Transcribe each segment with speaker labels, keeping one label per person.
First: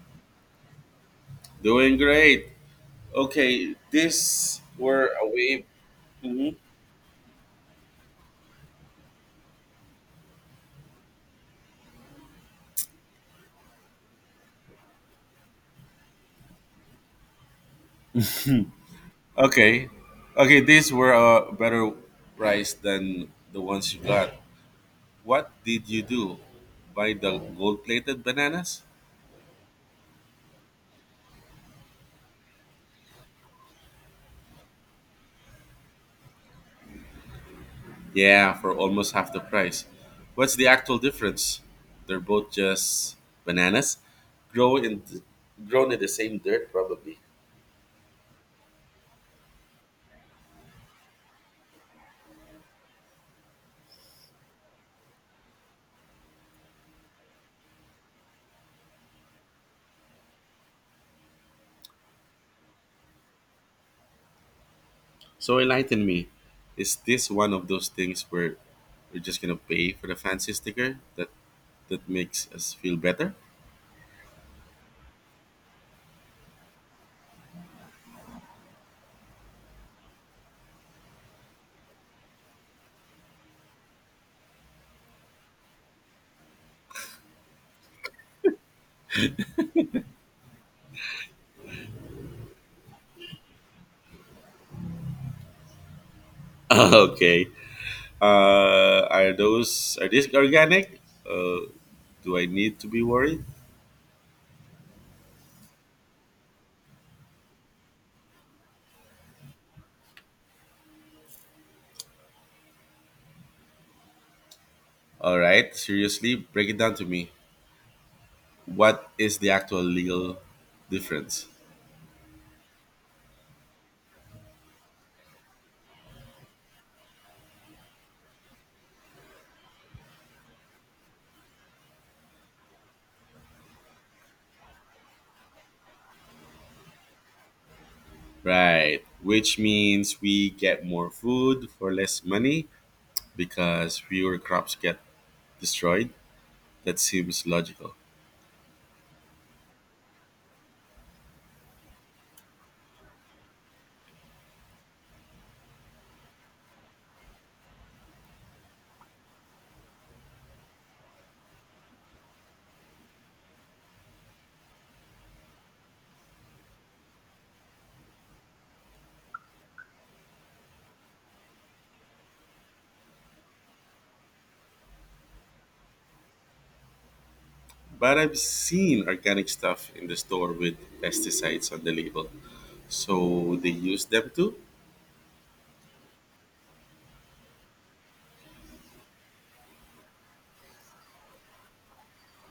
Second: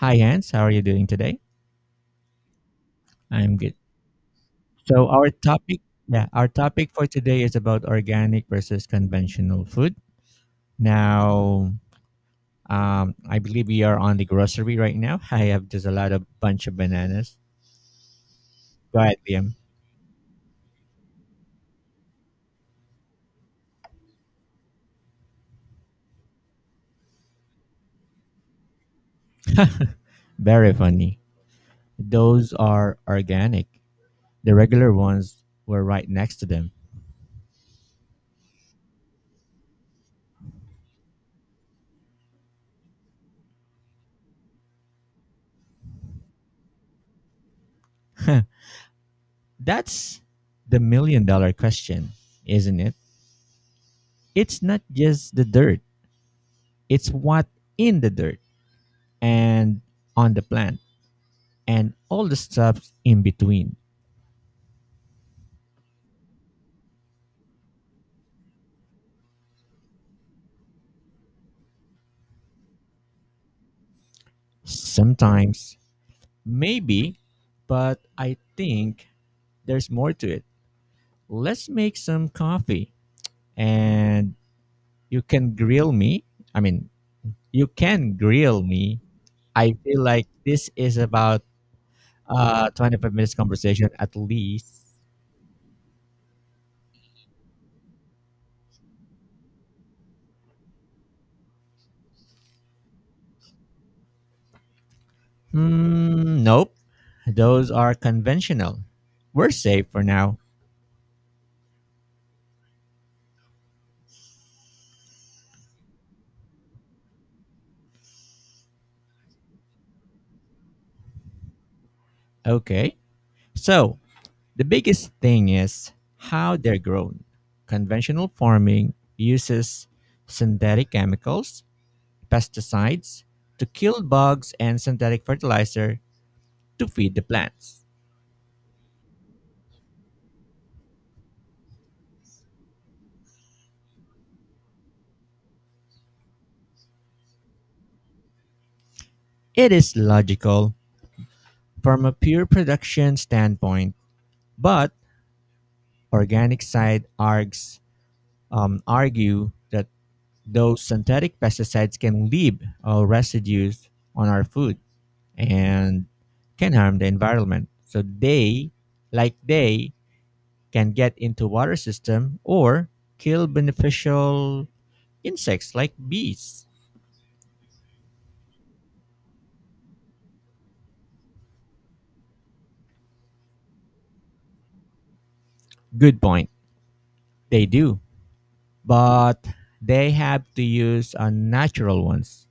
Speaker 1: Hi, Hans. How are you doing today?
Speaker 2: Doing great.
Speaker 1: I'm good.
Speaker 2: Okay, these
Speaker 1: So
Speaker 2: were a
Speaker 1: our
Speaker 2: way.
Speaker 1: topic, yeah, our
Speaker 2: Mhm.
Speaker 1: topic for today is about organic versus conventional food. Now, I believe we are on the grocery right now. I have just a lot of bunch of bananas. Go ahead, Liam.
Speaker 2: Okay, okay, these were a better price than the ones you got. What did you do? Buy the gold-plated bananas?
Speaker 1: Very funny. Those are organic. The regular ones were right next to them.
Speaker 2: Yeah, for almost half the price. What's the actual difference? They're both just bananas, grow in grown in the same dirt, probably.
Speaker 1: That's the million dollar question, isn't it? It's not just the dirt. It's what in the dirt and on the plant and all the stuff in between.
Speaker 2: So enlighten me. Is this one of those things where we're just gonna pay for the fancy sticker that makes us feel better?
Speaker 1: Sometimes, maybe, but I think there's more to it. Let's make some coffee and you can grill me. I mean, you can grill me. I feel like this is about 25 minutes conversation at least.
Speaker 2: Okay. Are those are these organic? Uh, do I need to be worried?
Speaker 1: Hmm, nope. Those are conventional. We're safe for now.
Speaker 2: All right. Seriously, break it down to me. What is the actual legal difference?
Speaker 1: Okay. So, the biggest thing is how they're grown. Conventional farming uses synthetic chemicals, pesticides, to kill bugs, and synthetic fertilizer to feed the plants.
Speaker 2: Right. Which means we get more food for less money because fewer crops get destroyed. That seems logical.
Speaker 1: It is logical from a pure production standpoint, but organic side args argue that those synthetic pesticides can leave residues on our food, and can harm the environment. So they can get into water system or kill beneficial insects like bees.
Speaker 2: But I've seen organic stuff in the store with pesticides on the label. So they use them too?
Speaker 1: Good point. They do, but they have to use unnatural ones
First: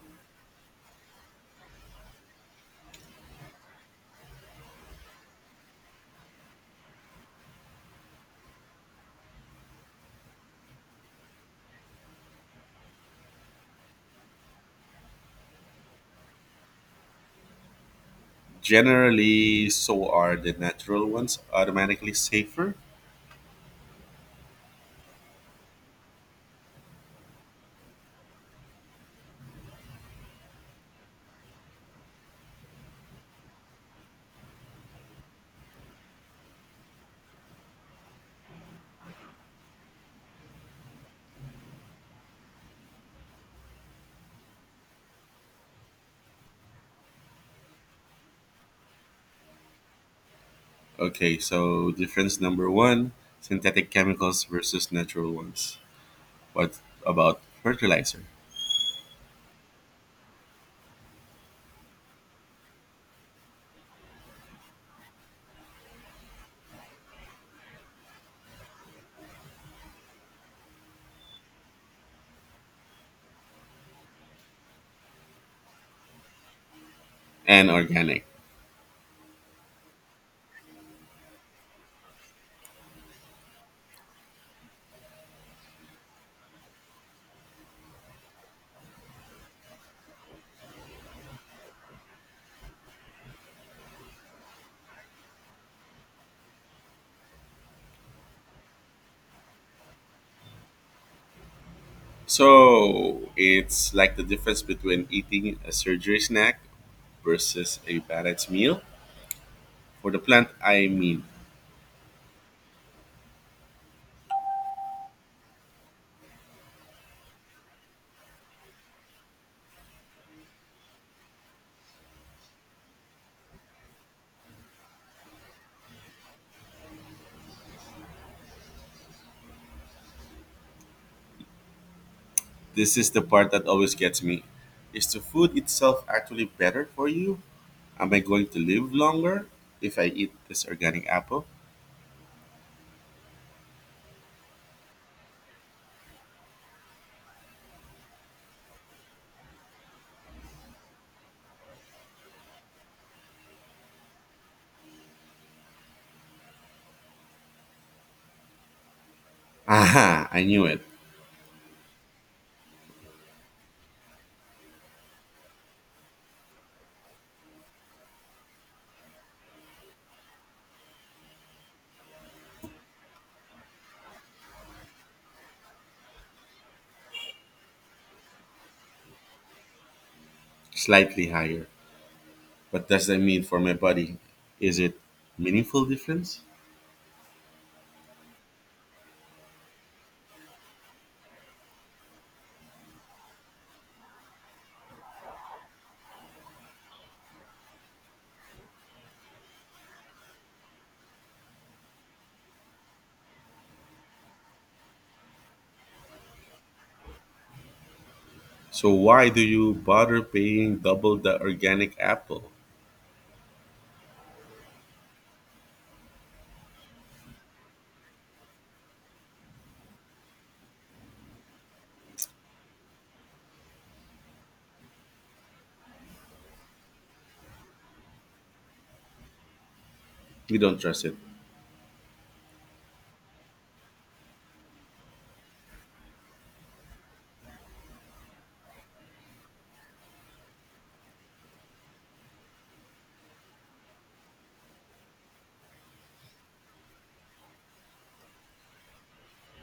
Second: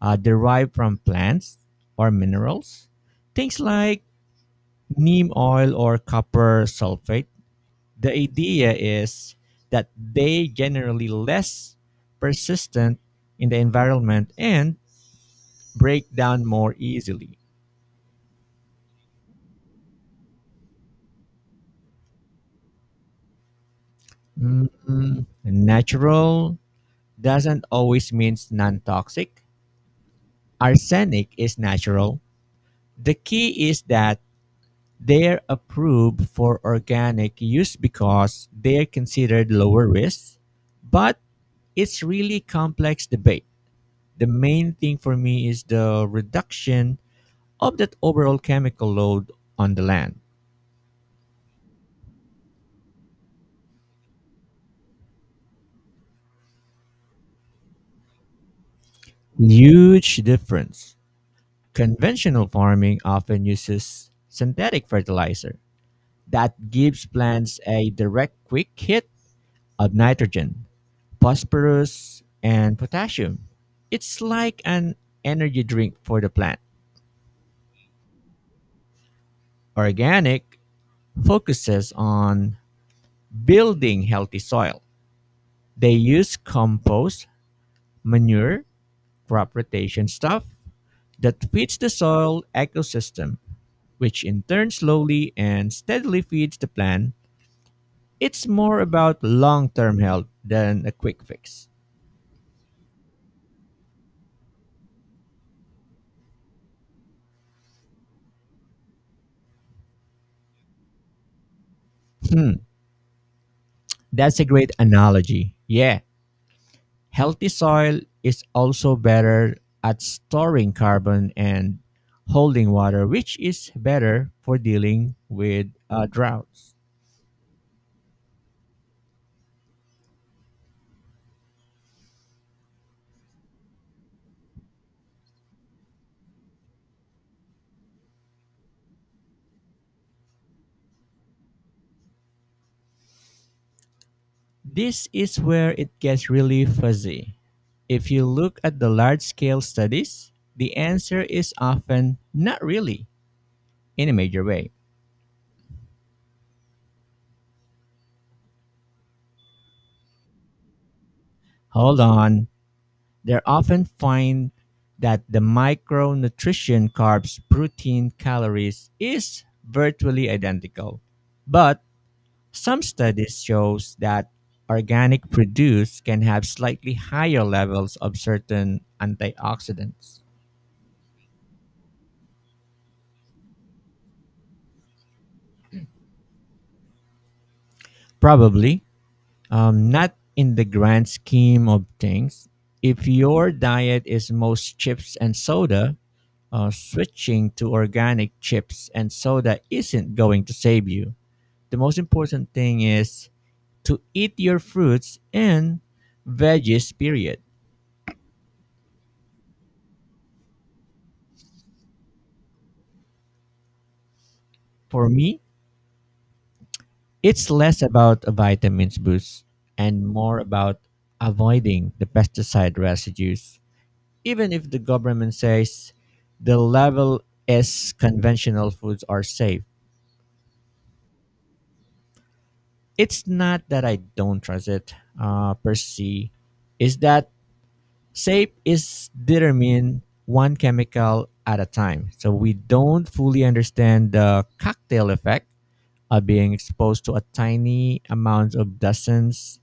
Speaker 1: derived from plants or minerals. Things like neem oil or copper sulfate. The idea is that they generally less persistent in the environment and break down more easily.
Speaker 2: Generally, so are the natural ones automatically safer?
Speaker 1: Mm, natural doesn't always means non-toxic. Arsenic is natural. The key is that they're approved for organic use because they're considered lower risk, but it's really complex debate. The main thing for me is the reduction of that overall chemical load on the land.
Speaker 2: Okay, so difference number one, synthetic chemicals versus natural ones. What about fertilizer
Speaker 1: Huge difference. Conventional farming often uses synthetic fertilizer that gives plants a direct quick hit of nitrogen, phosphorus, and potassium. It's like an energy drink for the plant.
Speaker 2: and organic?
Speaker 1: Organic focuses on building healthy soil. They use compost, manure, crop rotation stuff that fits the soil ecosystem which in turn slowly and steadily feeds the plant. It's more about long term health than a quick fix.
Speaker 2: So it's like the difference between eating a surgery snack versus a balanced meal. For the plant, I mean.
Speaker 1: Hmm, that's a great analogy. Yeah, healthy soil is also better at storing carbon and holding water, which is better for dealing with droughts.
Speaker 2: This is the part that always gets me. Is the food itself actually better for you? Am I going to live longer if I eat this organic apple?
Speaker 1: This is where it gets really fuzzy. If you look at the large scale studies, the answer is often not really in a major way.
Speaker 2: Aha, I knew it.
Speaker 1: Hold on. They often find that the micronutrition carbs protein calories is virtually identical. But some studies shows that organic produce can have slightly higher levels of certain antioxidants.
Speaker 2: Slightly higher. What does that mean for my body? Is it meaningful difference?
Speaker 1: Probably, not in the grand scheme of things. If your diet is most chips and soda, switching to organic chips and soda isn't going to save you. The most important thing is to eat your fruits and veggies, period.
Speaker 2: So why do you bother paying double the organic apple?
Speaker 1: For me, it's less about a vitamins boost and more about avoiding the pesticide residues. Even if the government says the level S conventional foods are safe,
Speaker 2: We don't trust it.
Speaker 1: it's not that I don't trust it per se. Is that shape is determined one chemical at a time. So we don't fully understand the cocktail effect of being exposed to a tiny amount of dozens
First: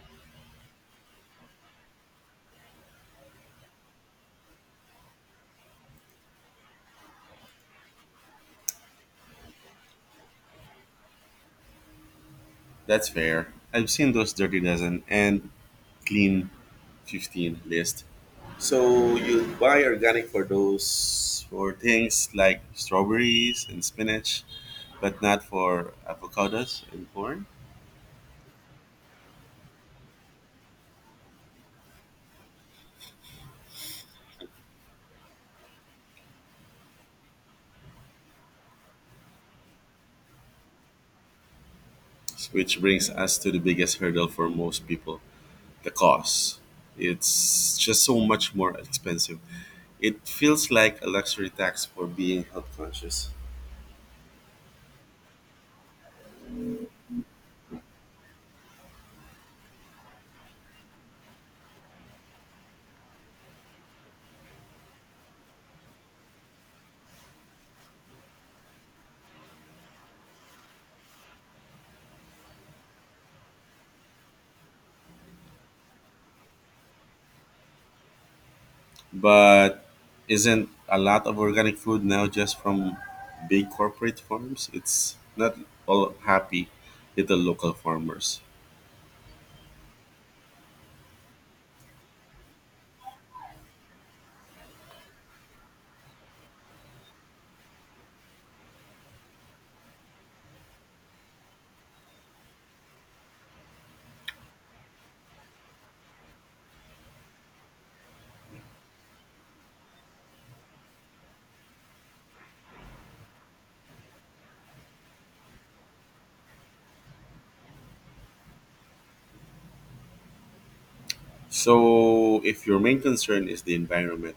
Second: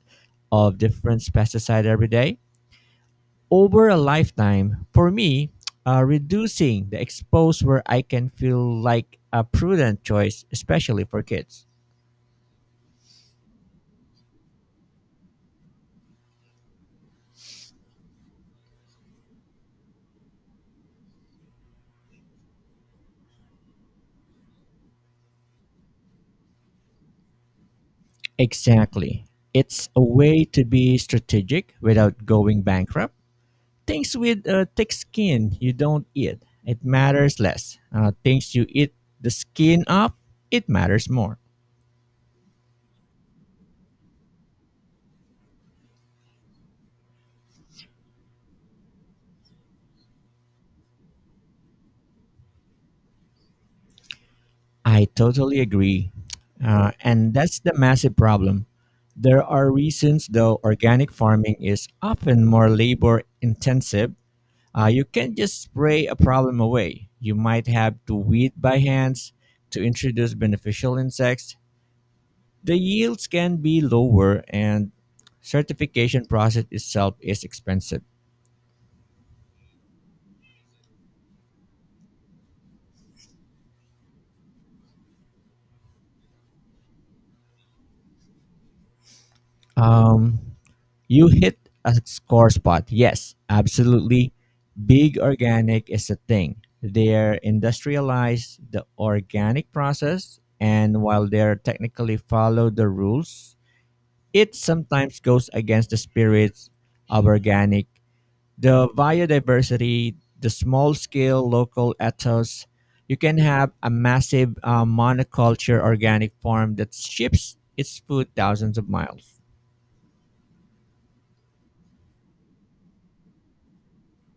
Speaker 1: of different pesticide every day. Over a lifetime, for me, reducing the expose where I can feel like a prudent choice, especially for kids.
Speaker 2: That's fair. I've seen those dirty dozen and clean 15 list. So you buy organic for those for things like strawberries and spinach, but not for avocados and corn,
Speaker 1: Exactly. It's a way to be strategic without going bankrupt. Things with thick skin you don't eat, it matters less. Things you eat the skin of, it matters more.
Speaker 2: which brings us to the biggest hurdle for most people, the cost. It's just so much more expensive. It feels like a luxury tax for being health conscious.
Speaker 1: I totally agree. And that's the massive problem. There are reasons, though, organic farming is often more labor intensive. You can't just spray a problem away. You might have to weed by hands to introduce beneficial insects. The yields can be lower, and certification process itself is expensive.
Speaker 2: But isn't a lot of organic food now just from big corporate farms? It's not all happy little local farmers.
Speaker 1: Um, you hit a score spot. Yes, absolutely. Big organic is a thing. They're industrialized the organic process, and while they're technically follow the rules, it sometimes goes against the spirits of organic. The biodiversity, the small scale local ethos, you can have a massive monoculture organic farm that ships its food thousands of miles.
Speaker 2: So, if your main concern is the environment,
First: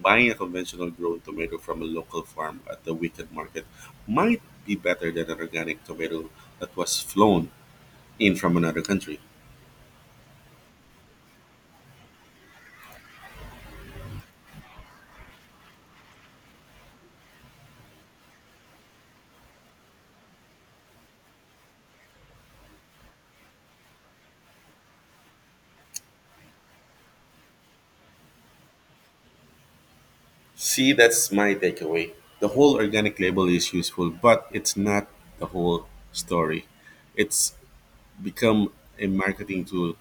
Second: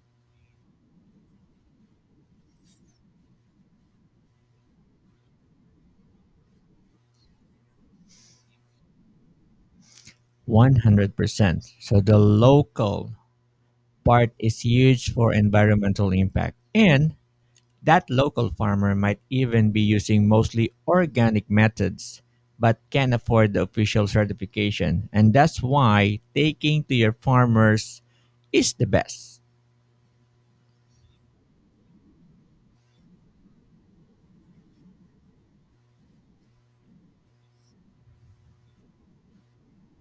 Speaker 2: buying a conventional grown tomato from a local farm at the weekend market might be better than an organic tomato that was flown in from another country.
Speaker 1: 100%. So the local part is huge for environmental impact. And that local farmer might even be using mostly organic methods but can't afford the official certification. And that's why taking to your farmers is the best.
Speaker 2: See, that's my takeaway. The whole organic label is useful, but it's not the whole story. It's become a marketing tool.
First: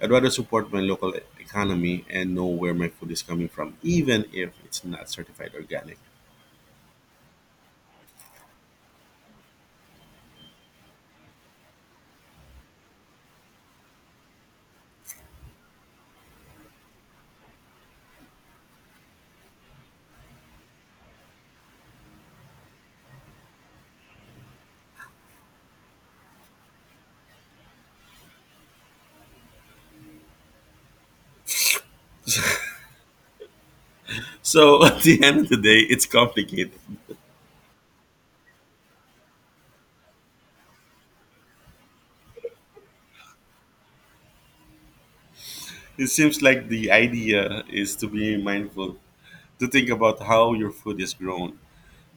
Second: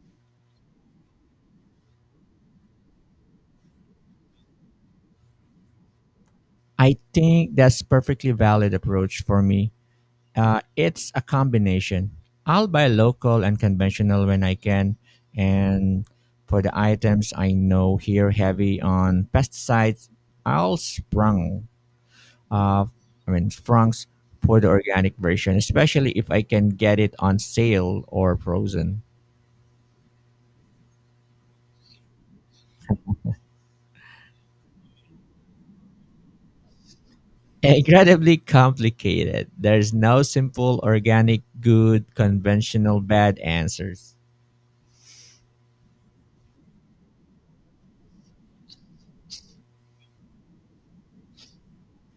Speaker 2: I'd rather support my local economy and know where my food is coming from, even if it's not certified organic.
Speaker 1: I think that's perfectly valid approach for me. It's a combination. I'll buy local and conventional when I can, and for the items I know here heavy on pesticides, I'll sprung. Uh, I mean, sprungs for the organic version, especially if I can get it on sale or frozen.
Speaker 2: So at the end of the day, it's complicated.
Speaker 1: Incredibly complicated. There's no simple organic good, conventional bad answers.
Speaker 2: It seems like the idea is to be mindful, to think about how your food is grown,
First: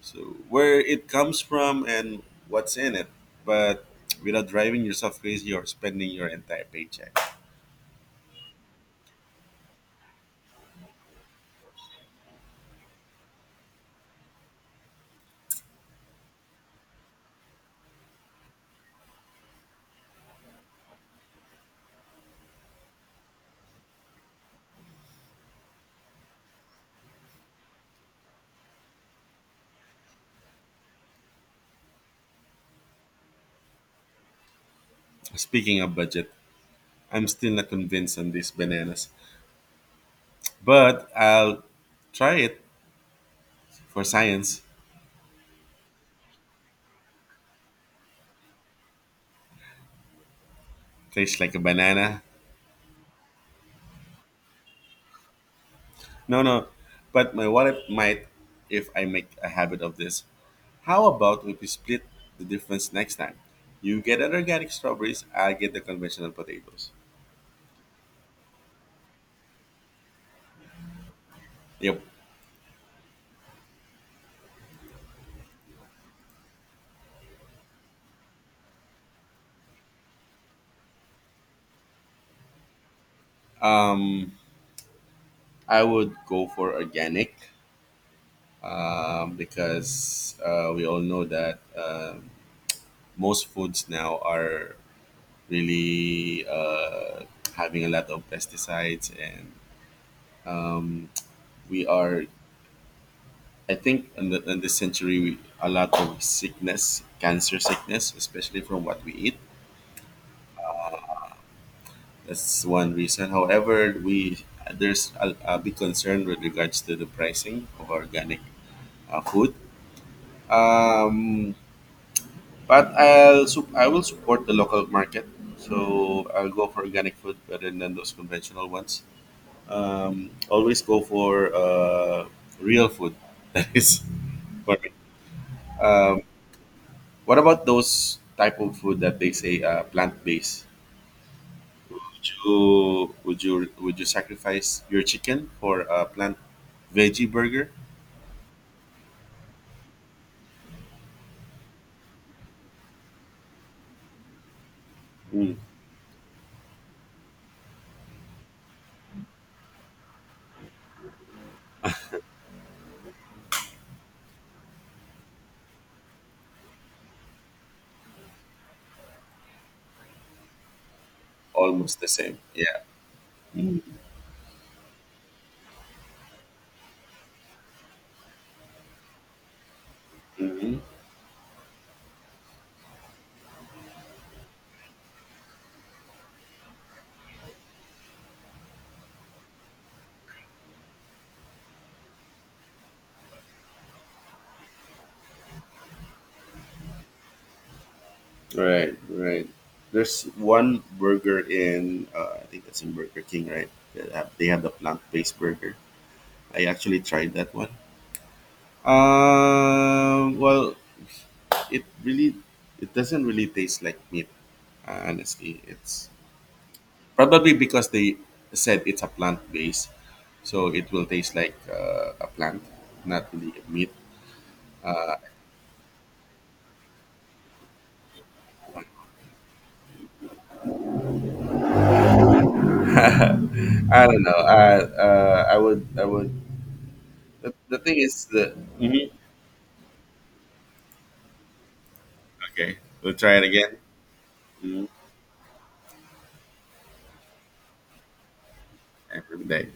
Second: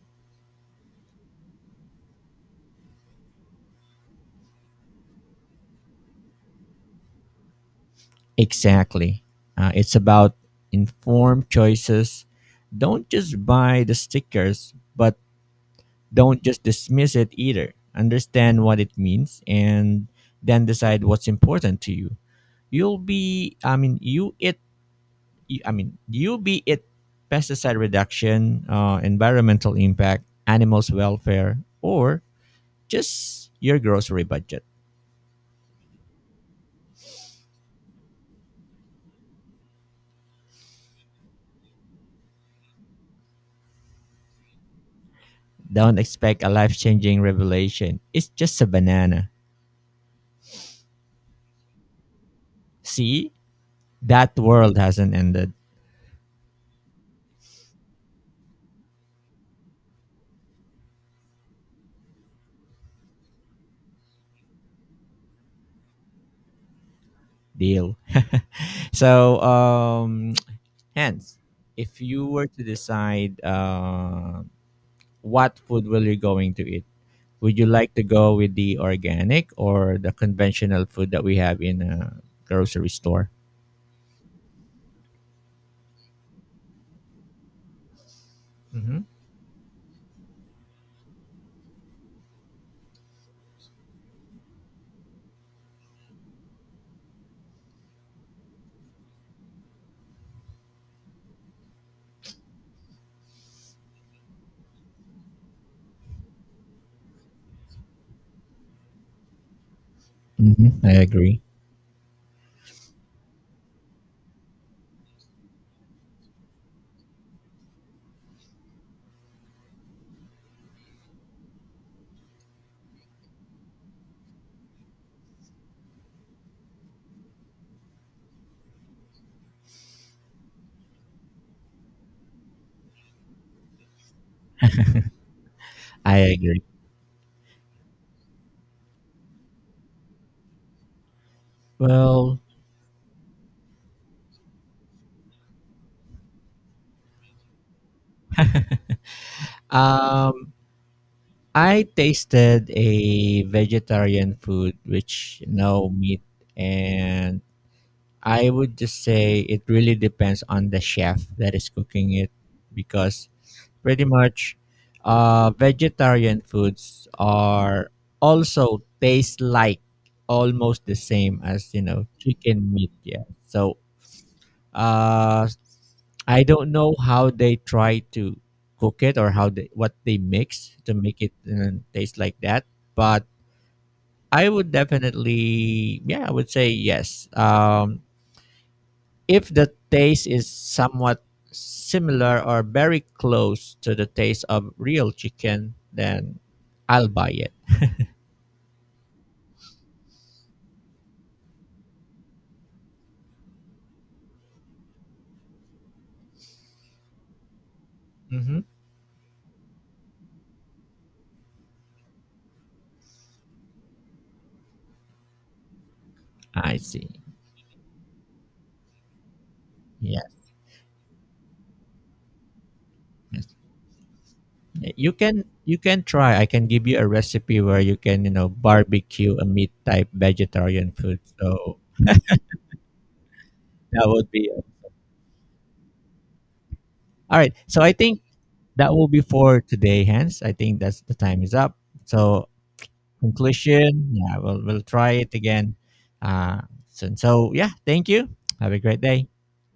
Speaker 2: so where it comes from and what's in it, but without driving yourself crazy or spending your entire paycheck.
Speaker 1: Exactly. It's about informed choices. Don't just buy the stickers, but don't just dismiss it either. Understand what it means and then decide what's important to you. You'll be, I mean, you it, I mean, you be it pesticide reduction, environmental impact, animals' welfare, or just your grocery budget.
Speaker 2: Speaking of budget, I'm still not convinced on these bananas, but I'll try it for science.
Speaker 1: Don't expect a life changing revelation. It's just a banana.
Speaker 2: Tastes like a banana.
Speaker 1: See? That world hasn't ended.
Speaker 2: No, no, but my wallet might if I make a habit of this. How about if we split the difference next time? You get an organic strawberries, I'll get the conventional potatoes.
Speaker 1: Deal. So hence, if
Speaker 2: Yep.
Speaker 1: you were to decide what food will you going to eat, would you like to go with the organic or the conventional food that we have in a grocery store?
Speaker 2: Um, I would go for organic,
Speaker 1: Hmm.
Speaker 2: because we all know that, most foods now are really having a lot of pesticides, and Um, we are, I think, in this century, a lot of sickness, cancer sickness, especially from what we eat.
Speaker 1: Hmm, I agree.
Speaker 2: That's one reason. However, we there's a big concern with regards to the pricing of organic food. Um, but I will support the local market, so I'll go for organic food rather than those conventional ones. Always go for real food that is for me.
Speaker 1: I agree.
Speaker 2: What about those type of food that they say plant based? Would
Speaker 1: Well,
Speaker 2: you would you would you sacrifice your chicken for a plant veggie burger?
Speaker 1: um I tasted a vegetarian food which
Speaker 2: Mm,
Speaker 1: no meat, and I would just say it really depends on the chef that is cooking it because pretty much vegetarian foods are also taste like almost the same as you
Speaker 2: almost
Speaker 1: know
Speaker 2: the same.
Speaker 1: chicken
Speaker 2: Yeah.
Speaker 1: meat, yeah. So uh I don't know how they try to cook it or how they what they mix
Speaker 2: Hmm.
Speaker 1: to make it taste like that. But I would definitely, yeah, I would say yes. If the taste is somewhat similar or very close to the taste of real chicken, then I'll buy it.
Speaker 2: Right. Right. There's one burger in I think that's in Burger King, right? They have the plant based burger. I actually tried that one.
Speaker 1: Hmm.
Speaker 2: Well, it really it doesn't really taste like meat. Honestly, it's
Speaker 1: I see.
Speaker 2: probably because they said it's a plant based,
Speaker 1: Yes,
Speaker 2: so it will taste like a plant, not
Speaker 1: yes.
Speaker 2: really a meat.
Speaker 1: You can try. I can give you a recipe where you can you know barbecue a meat type vegetarian food. So that
Speaker 2: I don't
Speaker 1: would
Speaker 2: know.
Speaker 1: be
Speaker 2: I would.
Speaker 1: all
Speaker 2: The,
Speaker 1: right.
Speaker 2: the
Speaker 1: So I
Speaker 2: thing
Speaker 1: think
Speaker 2: is the.
Speaker 1: that will
Speaker 2: Mhm.
Speaker 1: be for today, Hans. I think that's the time is up. So
Speaker 2: Okay, we'll try it again.
Speaker 1: conclusion. Yeah, we'll
Speaker 2: Mhm.
Speaker 1: try it again uh, soon. So yeah, thank you. Have a great day.
Speaker 2: Every day.